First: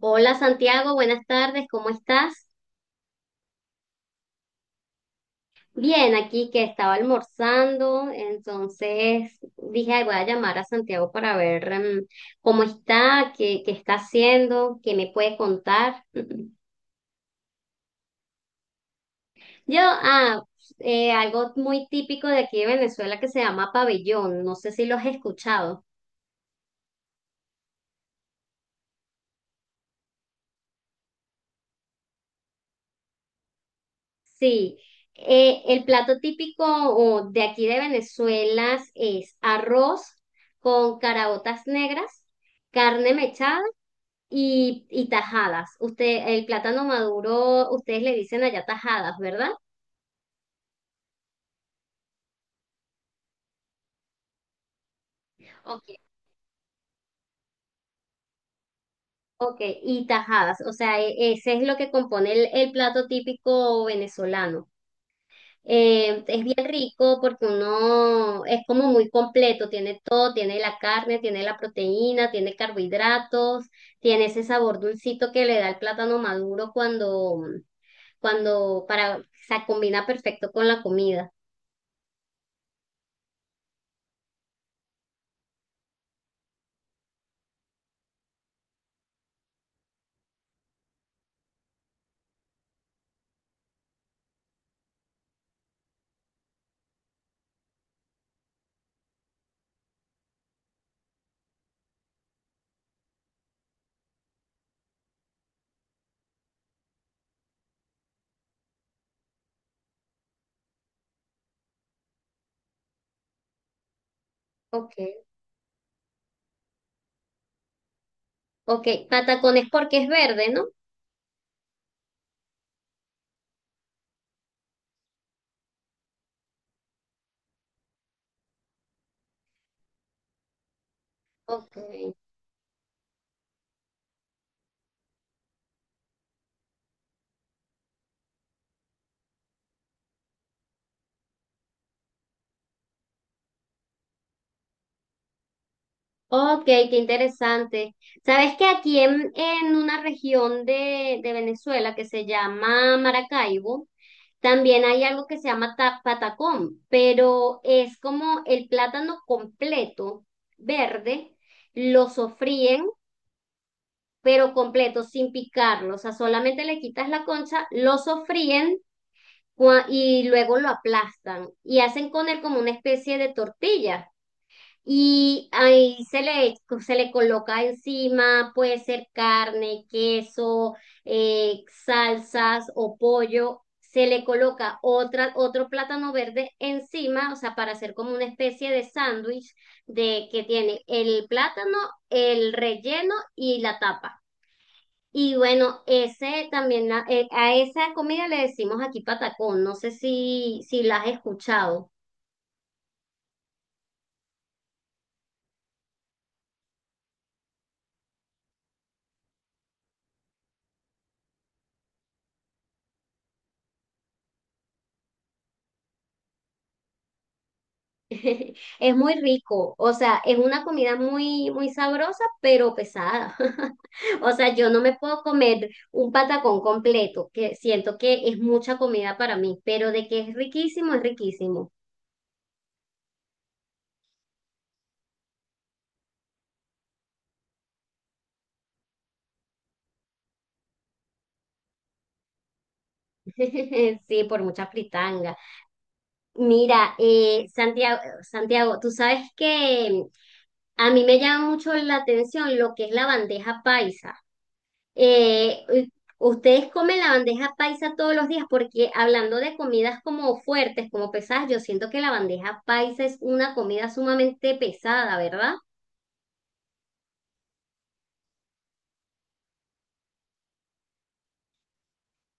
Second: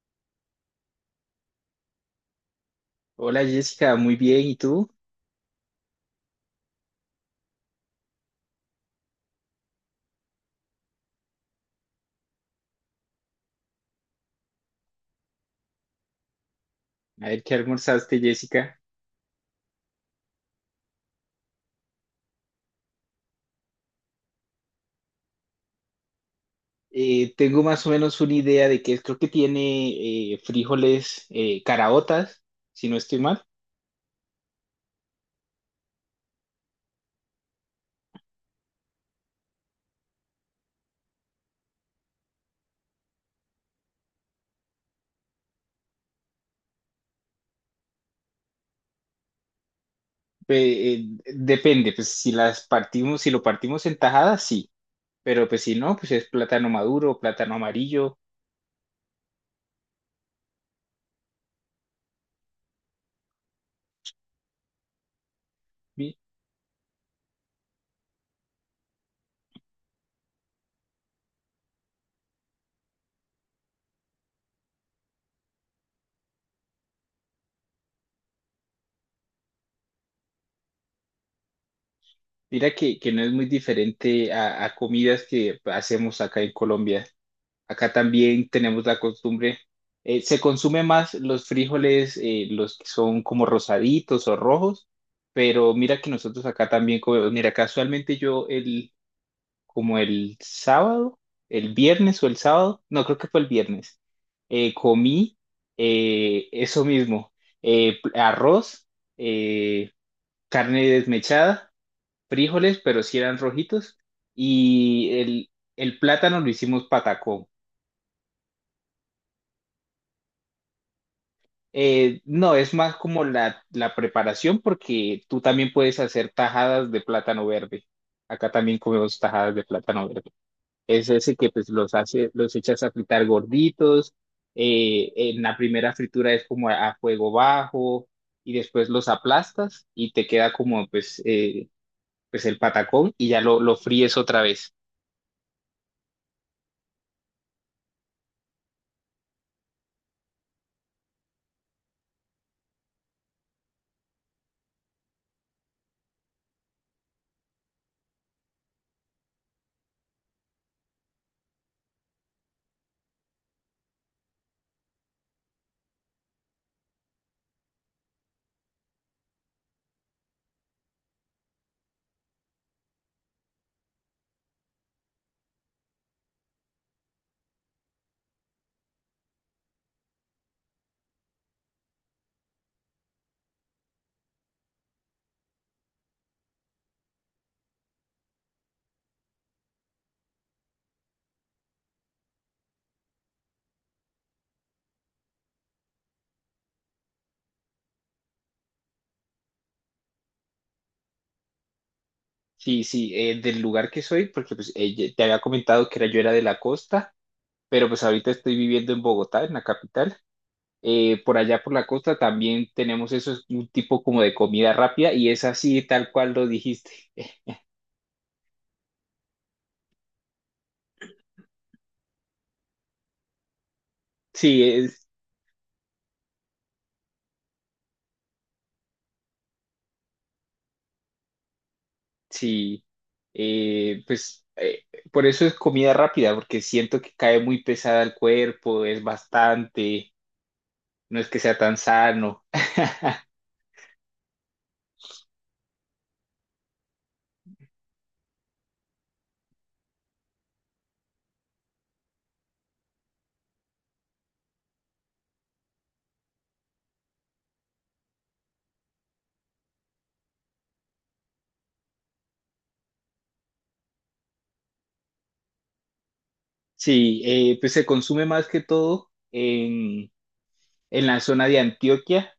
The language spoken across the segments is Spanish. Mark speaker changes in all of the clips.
Speaker 1: Hola Santiago, buenas tardes, ¿cómo estás?
Speaker 2: Hola Jessica, muy bien. ¿Y tú?
Speaker 1: Bien, aquí que estaba almorzando, entonces dije, "Ay, voy a llamar a Santiago para ver cómo está, qué está haciendo, qué me puede contar."
Speaker 2: A ver, ¿qué almorzaste, Jessica?
Speaker 1: Yo, algo muy típico de aquí de Venezuela que se llama pabellón, no sé si lo has escuchado.
Speaker 2: Tengo más o menos una idea de que es. Creo que tiene frijoles, caraotas, si no estoy mal.
Speaker 1: Sí, el plato típico o, de aquí de Venezuela es arroz con caraotas negras, carne mechada y tajadas. Usted, el plátano maduro, ustedes le dicen allá tajadas, ¿verdad?
Speaker 2: Pe- eh, Depende, pues si las partimos, si lo partimos en tajadas, sí. Pero pues si
Speaker 1: Ok.
Speaker 2: no, pues es plátano maduro, plátano amarillo.
Speaker 1: Ok, y tajadas, o sea, ese es lo que compone el plato típico venezolano.
Speaker 2: Mi-
Speaker 1: Es bien rico porque uno es como muy completo, tiene todo, tiene la carne, tiene la proteína, tiene carbohidratos, tiene ese sabor dulcito que le da el plátano maduro cuando se combina perfecto con la comida.
Speaker 2: Mira que no es muy diferente a comidas que hacemos acá en Colombia. Acá también tenemos la costumbre, se consume más los frijoles, los que son como rosaditos o rojos, pero mira que nosotros acá también comemos, mira, casualmente yo el, como el sábado, el viernes o el sábado, no creo que fue el viernes, comí eso mismo, arroz, eh, carne desmechada, frijoles, pero si eran rojitos,
Speaker 1: Ok.
Speaker 2: y el, el plátano lo hicimos patacón.
Speaker 1: Ok, patacones porque es verde, ¿no?
Speaker 2: No, es más como la preparación porque tú también puedes hacer tajadas de plátano verde. Acá también comemos tajadas de plátano verde. Es ese que pues
Speaker 1: Ok,
Speaker 2: los hace, los echas a fritar gorditos. En la primera fritura es como a fuego bajo y después los aplastas y te queda como pues, pues el patacón y ya lo fríes otra vez.
Speaker 1: ok, qué interesante. ¿Sabes que aquí en una región de Venezuela que se llama Maracaibo, también hay algo que se llama patacón, pero es como el plátano completo, verde, lo sofríen, pero completo, sin picarlo, o sea, solamente le quitas la concha, lo sofríen y luego lo aplastan y hacen con él como una especie de tortilla. Y ahí se le coloca encima, puede ser carne, queso, salsas o pollo. Se le coloca otro plátano verde encima, o sea, para hacer como una especie de sándwich de que tiene el plátano, el relleno y la tapa. Y bueno, ese también, a esa comida le decimos aquí patacón. No sé si la has escuchado.
Speaker 2: Sí, sí, del lugar que soy, porque pues te había comentado que era, yo era de la costa pero pues ahorita estoy viviendo en Bogotá, en la capital, por allá por la costa también tenemos eso, es un tipo como de comida rápida y es así tal cual lo dijiste.
Speaker 1: Es muy rico, o sea, es una comida muy, muy sabrosa, pero pesada. O sea,
Speaker 2: Sí,
Speaker 1: yo no me
Speaker 2: es,
Speaker 1: puedo comer un patacón completo, que siento que es mucha comida para mí, pero de que es riquísimo, es riquísimo.
Speaker 2: sí, eh, pues eh, por eso es comida rápida, porque siento que cae muy pesada al cuerpo, es bastante, no es que sea tan sano.
Speaker 1: Sí, por mucha fritanga. Mira, Santiago, Santiago, tú sabes que a mí me llama mucho la atención lo que es la bandeja paisa. Eh, eh, ¿Ustedes comen la bandeja paisa todos los días? Porque hablando de comidas como fuertes, como pesadas, yo siento que la bandeja paisa es una comida sumamente pesada, ¿verdad?
Speaker 2: Sí, pues se consume más que todo en la zona de Antioquia,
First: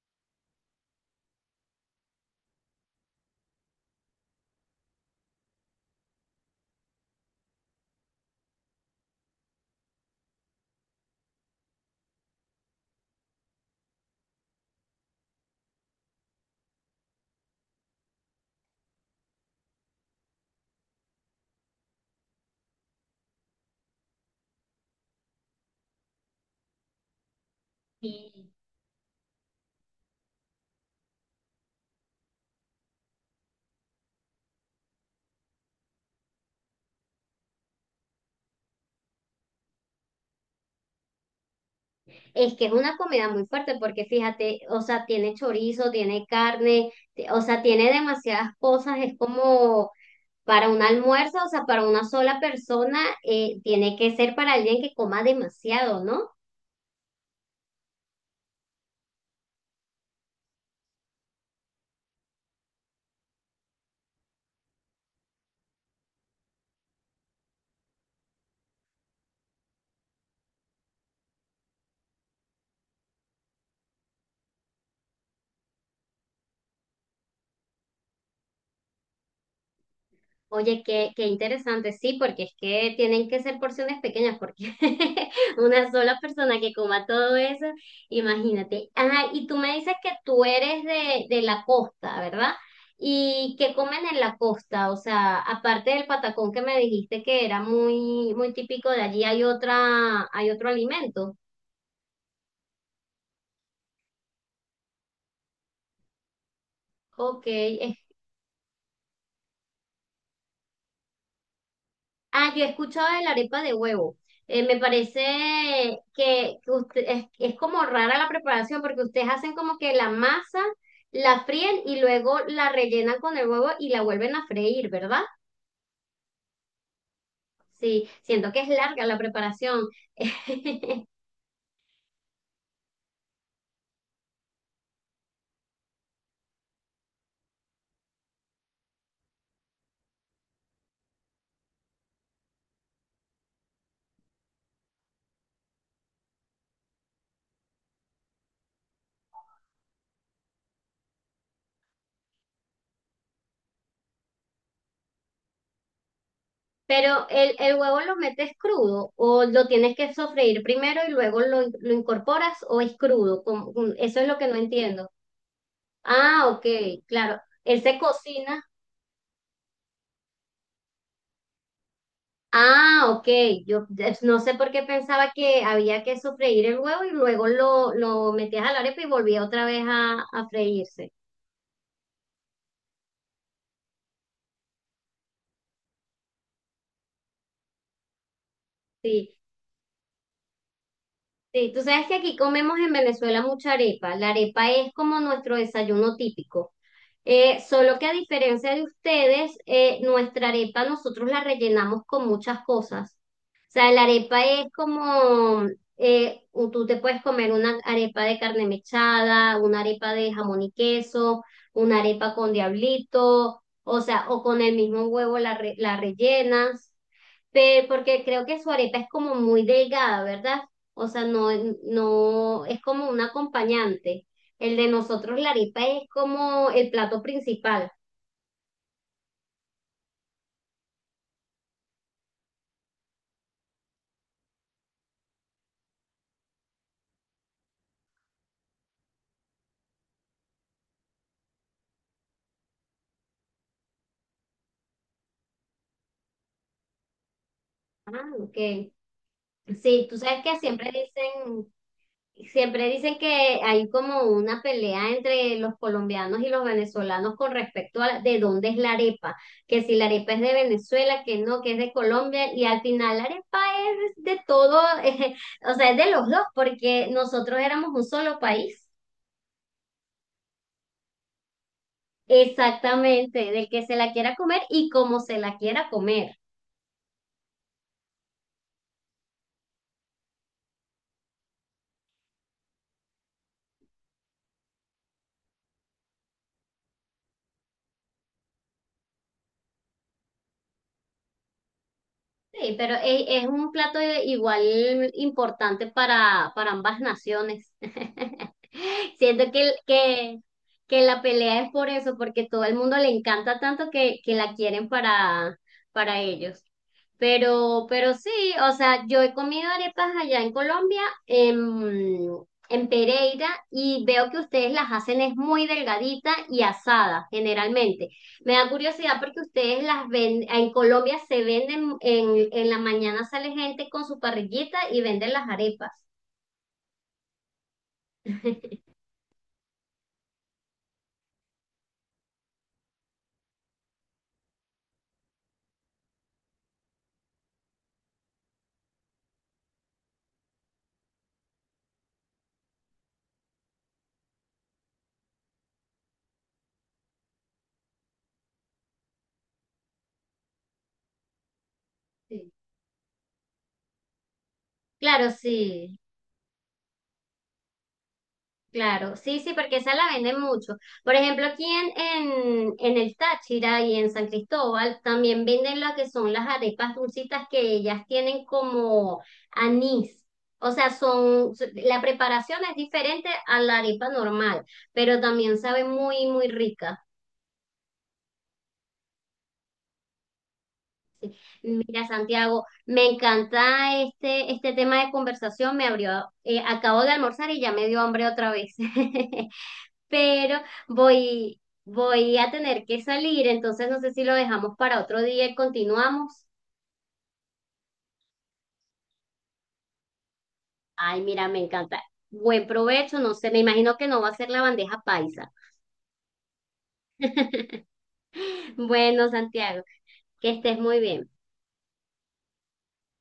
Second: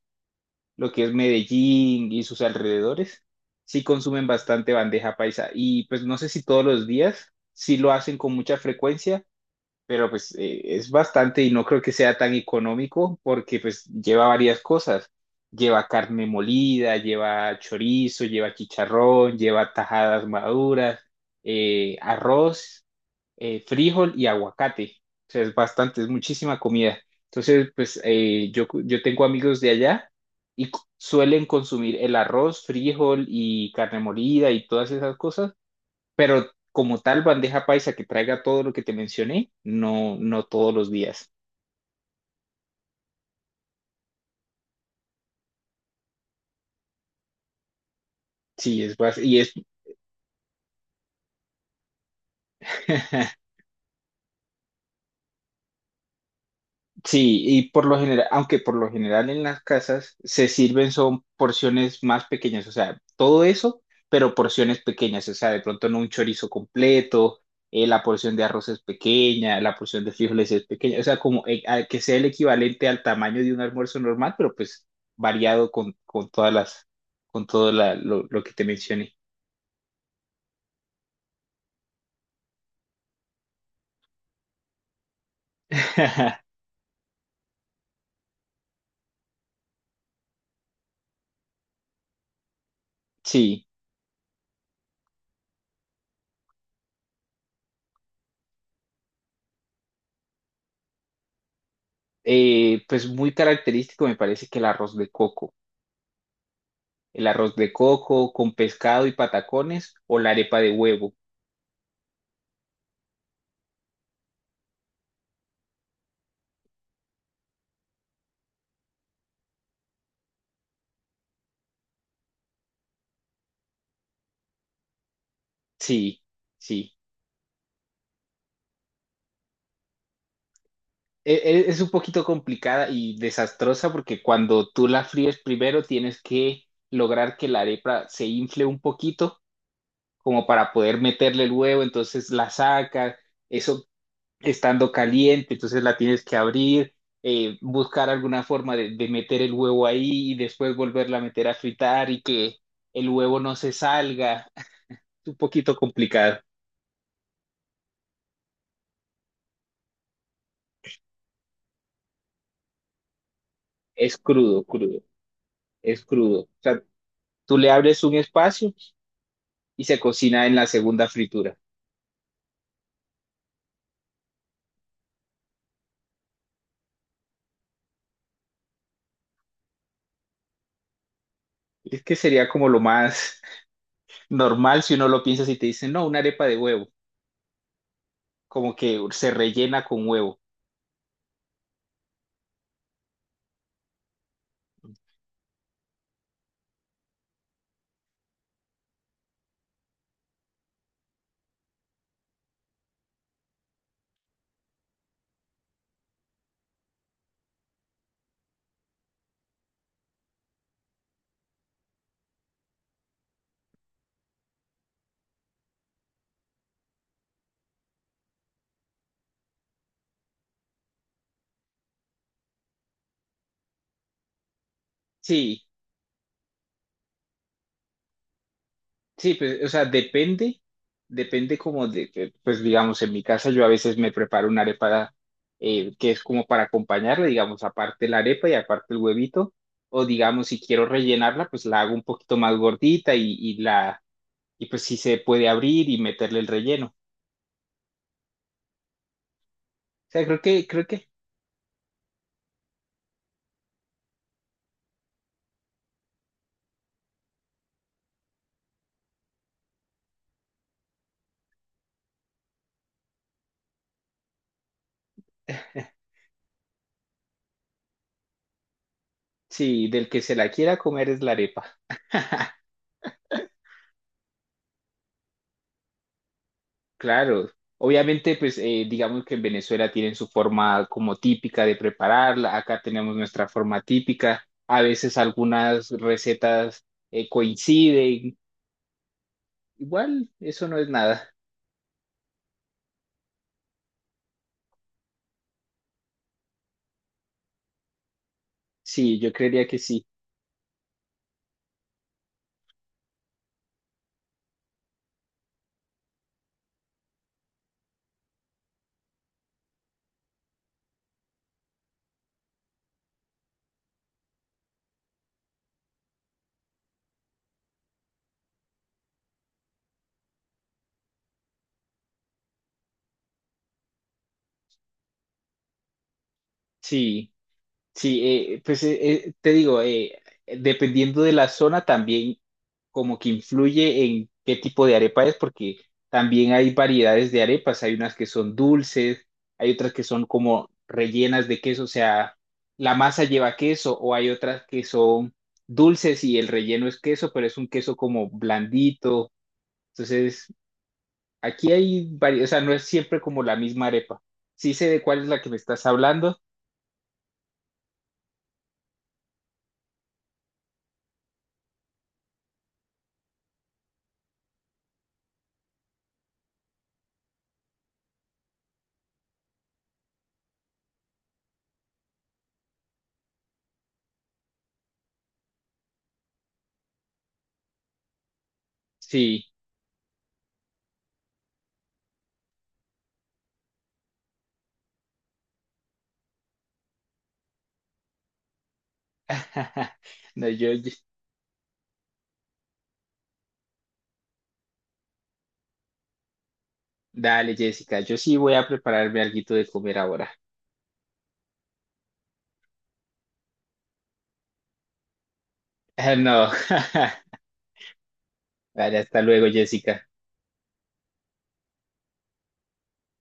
Speaker 2: lo que es Medellín y sus alrededores, sí consumen bastante bandeja paisa y pues no sé si todos los días, sí lo hacen con mucha frecuencia, pero es bastante y no creo que sea tan económico porque pues lleva varias cosas. Lleva carne molida, lleva chorizo, lleva chicharrón, lleva tajadas maduras, arroz, frijol y aguacate. O sea, es bastante, es muchísima comida. Entonces,
Speaker 1: Sí.
Speaker 2: yo tengo amigos de allá suelen consumir el arroz, frijol y carne molida y todas esas cosas, pero como tal bandeja paisa que traiga todo lo que te mencioné, no, no todos los días.
Speaker 1: Es que es una comida muy fuerte porque fíjate, o sea, tiene chorizo, tiene carne, o sea, tiene demasiadas
Speaker 2: Sí, es
Speaker 1: cosas, es
Speaker 2: bas- y es
Speaker 1: como para un almuerzo, o sea, para una sola persona, tiene que ser para alguien que coma demasiado, ¿no?
Speaker 2: sí, y por lo general, aunque por lo general en las casas se sirven son porciones más pequeñas, o sea, todo eso, pero porciones pequeñas, o sea, de pronto no un chorizo completo, la porción de arroz es pequeña, la porción de frijoles es pequeña, o sea, como que sea el equivalente al tamaño de un almuerzo normal, pero pues variado con todas las, con todo lo que te mencioné.
Speaker 1: Oye, qué interesante, sí, porque es que tienen que ser porciones pequeñas, porque una sola persona que coma todo eso, imagínate. Ajá, y tú me dices que tú eres de la costa, ¿verdad? ¿Y
Speaker 2: Sí,
Speaker 1: qué comen en la costa? O sea, aparte del patacón que me dijiste que era muy, muy típico de allí, Hay otro alimento?
Speaker 2: pues muy característico me parece que el arroz de coco. El
Speaker 1: Ok.
Speaker 2: arroz de coco con pescado y patacones o la arepa de huevo.
Speaker 1: Ah, yo he escuchado de la arepa de huevo. Me parece que es como rara la preparación porque ustedes hacen como que la masa, la fríen y luego la rellenan con el huevo y la vuelven a freír, ¿verdad?
Speaker 2: Sí, sí.
Speaker 1: Sí, siento que es larga la preparación.
Speaker 2: Es un poquito complicada y desastrosa porque cuando tú la fríes primero tienes que lograr que la arepa se infle un poquito como para poder meterle el huevo, entonces la sacas, eso estando caliente, entonces la tienes que abrir, buscar alguna forma de meter el huevo ahí y después volverla a meter a fritar y que el huevo no se salga. Es un poquito complicado.
Speaker 1: Pero el huevo lo metes crudo o lo tienes que sofreír primero y luego lo incorporas o es crudo.
Speaker 2: Es
Speaker 1: Eso es lo que no
Speaker 2: crudo, crudo,
Speaker 1: entiendo.
Speaker 2: es crudo.
Speaker 1: Ah,
Speaker 2: O
Speaker 1: ok,
Speaker 2: sea,
Speaker 1: claro.
Speaker 2: tú le
Speaker 1: Él se
Speaker 2: abres un
Speaker 1: cocina.
Speaker 2: espacio y se cocina en la segunda fritura.
Speaker 1: Ah, ok. Yo no sé por qué pensaba que había que sofreír el huevo y luego lo metías a la arepa y volvía otra vez a freírse.
Speaker 2: Es que sería como lo más normal si uno lo piensa si te dicen, no, una arepa de huevo, como que se
Speaker 1: Sí,
Speaker 2: rellena con huevo.
Speaker 1: sí. Tú sabes que aquí comemos en Venezuela mucha arepa. La arepa es como nuestro desayuno típico. Solo que a diferencia de ustedes, nuestra arepa nosotros la rellenamos con muchas cosas. O sea, la arepa es como, tú te puedes comer una arepa de carne mechada, una arepa de jamón y queso, una arepa con diablito, o sea, o con el mismo huevo la rellenas. Porque creo que su arepa es como muy delgada, ¿verdad? O sea, no, no es como un acompañante. El de nosotros, la
Speaker 2: Sí,
Speaker 1: arepa es como el plato principal.
Speaker 2: sí, pues, o sea, depende, depende como pues digamos, en mi casa yo a veces me preparo una arepa, que es como para acompañarla, digamos, aparte la arepa y aparte el huevito, o digamos, si quiero rellenarla, pues la hago un poquito más gordita y la y pues sí se puede abrir y meterle el relleno. O
Speaker 1: Ah, ok. Sí, tú
Speaker 2: sea,
Speaker 1: sabes que
Speaker 2: creo
Speaker 1: siempre
Speaker 2: que
Speaker 1: dicen, Siempre dicen que hay como una pelea entre los colombianos y los venezolanos con respecto a de dónde es la arepa, que si la arepa es de Venezuela, que no, que es de Colombia, y al final la arepa es de todo, o sea, es de los dos, porque nosotros éramos un solo país,
Speaker 2: sí, del que se la quiera comer es la arepa.
Speaker 1: exactamente, del que se la quiera comer y como se la quiera comer.
Speaker 2: Claro, obviamente digamos que en Venezuela tienen su forma como típica de prepararla, acá tenemos nuestra forma típica, a veces algunas recetas coinciden, igual eso no es nada.
Speaker 1: Sí, pero es un plato igual importante para ambas naciones.
Speaker 2: Sí, yo
Speaker 1: Siento que,
Speaker 2: creería
Speaker 1: el-
Speaker 2: que sí,
Speaker 1: que, que la pelea es por eso, porque todo el mundo le encanta tanto que la quieren para ellos. Pero sí, o sea, yo he comido arepas allá en Colombia, en, en Pereira, y veo que ustedes las hacen es muy delgadita y asada, generalmente. Me da curiosidad porque ustedes las ven, en Colombia se venden, en la mañana sale gente con su parrillita y venden las arepas.
Speaker 2: sí. Sí, eh, pues eh, te digo, dependiendo de la zona también como que influye en qué tipo de arepa es, porque también hay variedades de arepas, hay unas que son dulces, hay otras que son como rellenas de queso, o sea, la masa lleva queso, o hay otras que son dulces y el relleno es queso, pero es un queso como blandito, entonces aquí hay varias, o
Speaker 1: Sí.
Speaker 2: sea, no es siempre como la misma arepa. Sí sé de cuál es
Speaker 1: Claro,
Speaker 2: la que me estás
Speaker 1: sí,
Speaker 2: hablando,
Speaker 1: claro, sí, sí, porque esa la venden mucho. Por ejemplo, aquí en el Táchira y en San Cristóbal también venden lo que son las arepas dulcitas que ellas tienen como anís. O sea, la preparación es diferente a la arepa normal, pero también sabe muy, muy rica.
Speaker 2: sí.
Speaker 1: Mira, Santiago, me encanta este tema de conversación. Acabo de almorzar y ya me dio hambre otra vez.
Speaker 2: No,
Speaker 1: Pero
Speaker 2: yo-
Speaker 1: voy a tener que salir, entonces no sé si lo dejamos para otro día y continuamos.
Speaker 2: dale, Jessica, yo sí voy a prepararme alguito de comer ahora.
Speaker 1: Ay, mira, me encanta. Buen provecho, no sé, me imagino que no va a ser la bandeja paisa.
Speaker 2: No, vale, hasta
Speaker 1: Bueno,
Speaker 2: luego,
Speaker 1: Santiago,
Speaker 2: Jessica.
Speaker 1: que estés muy bien.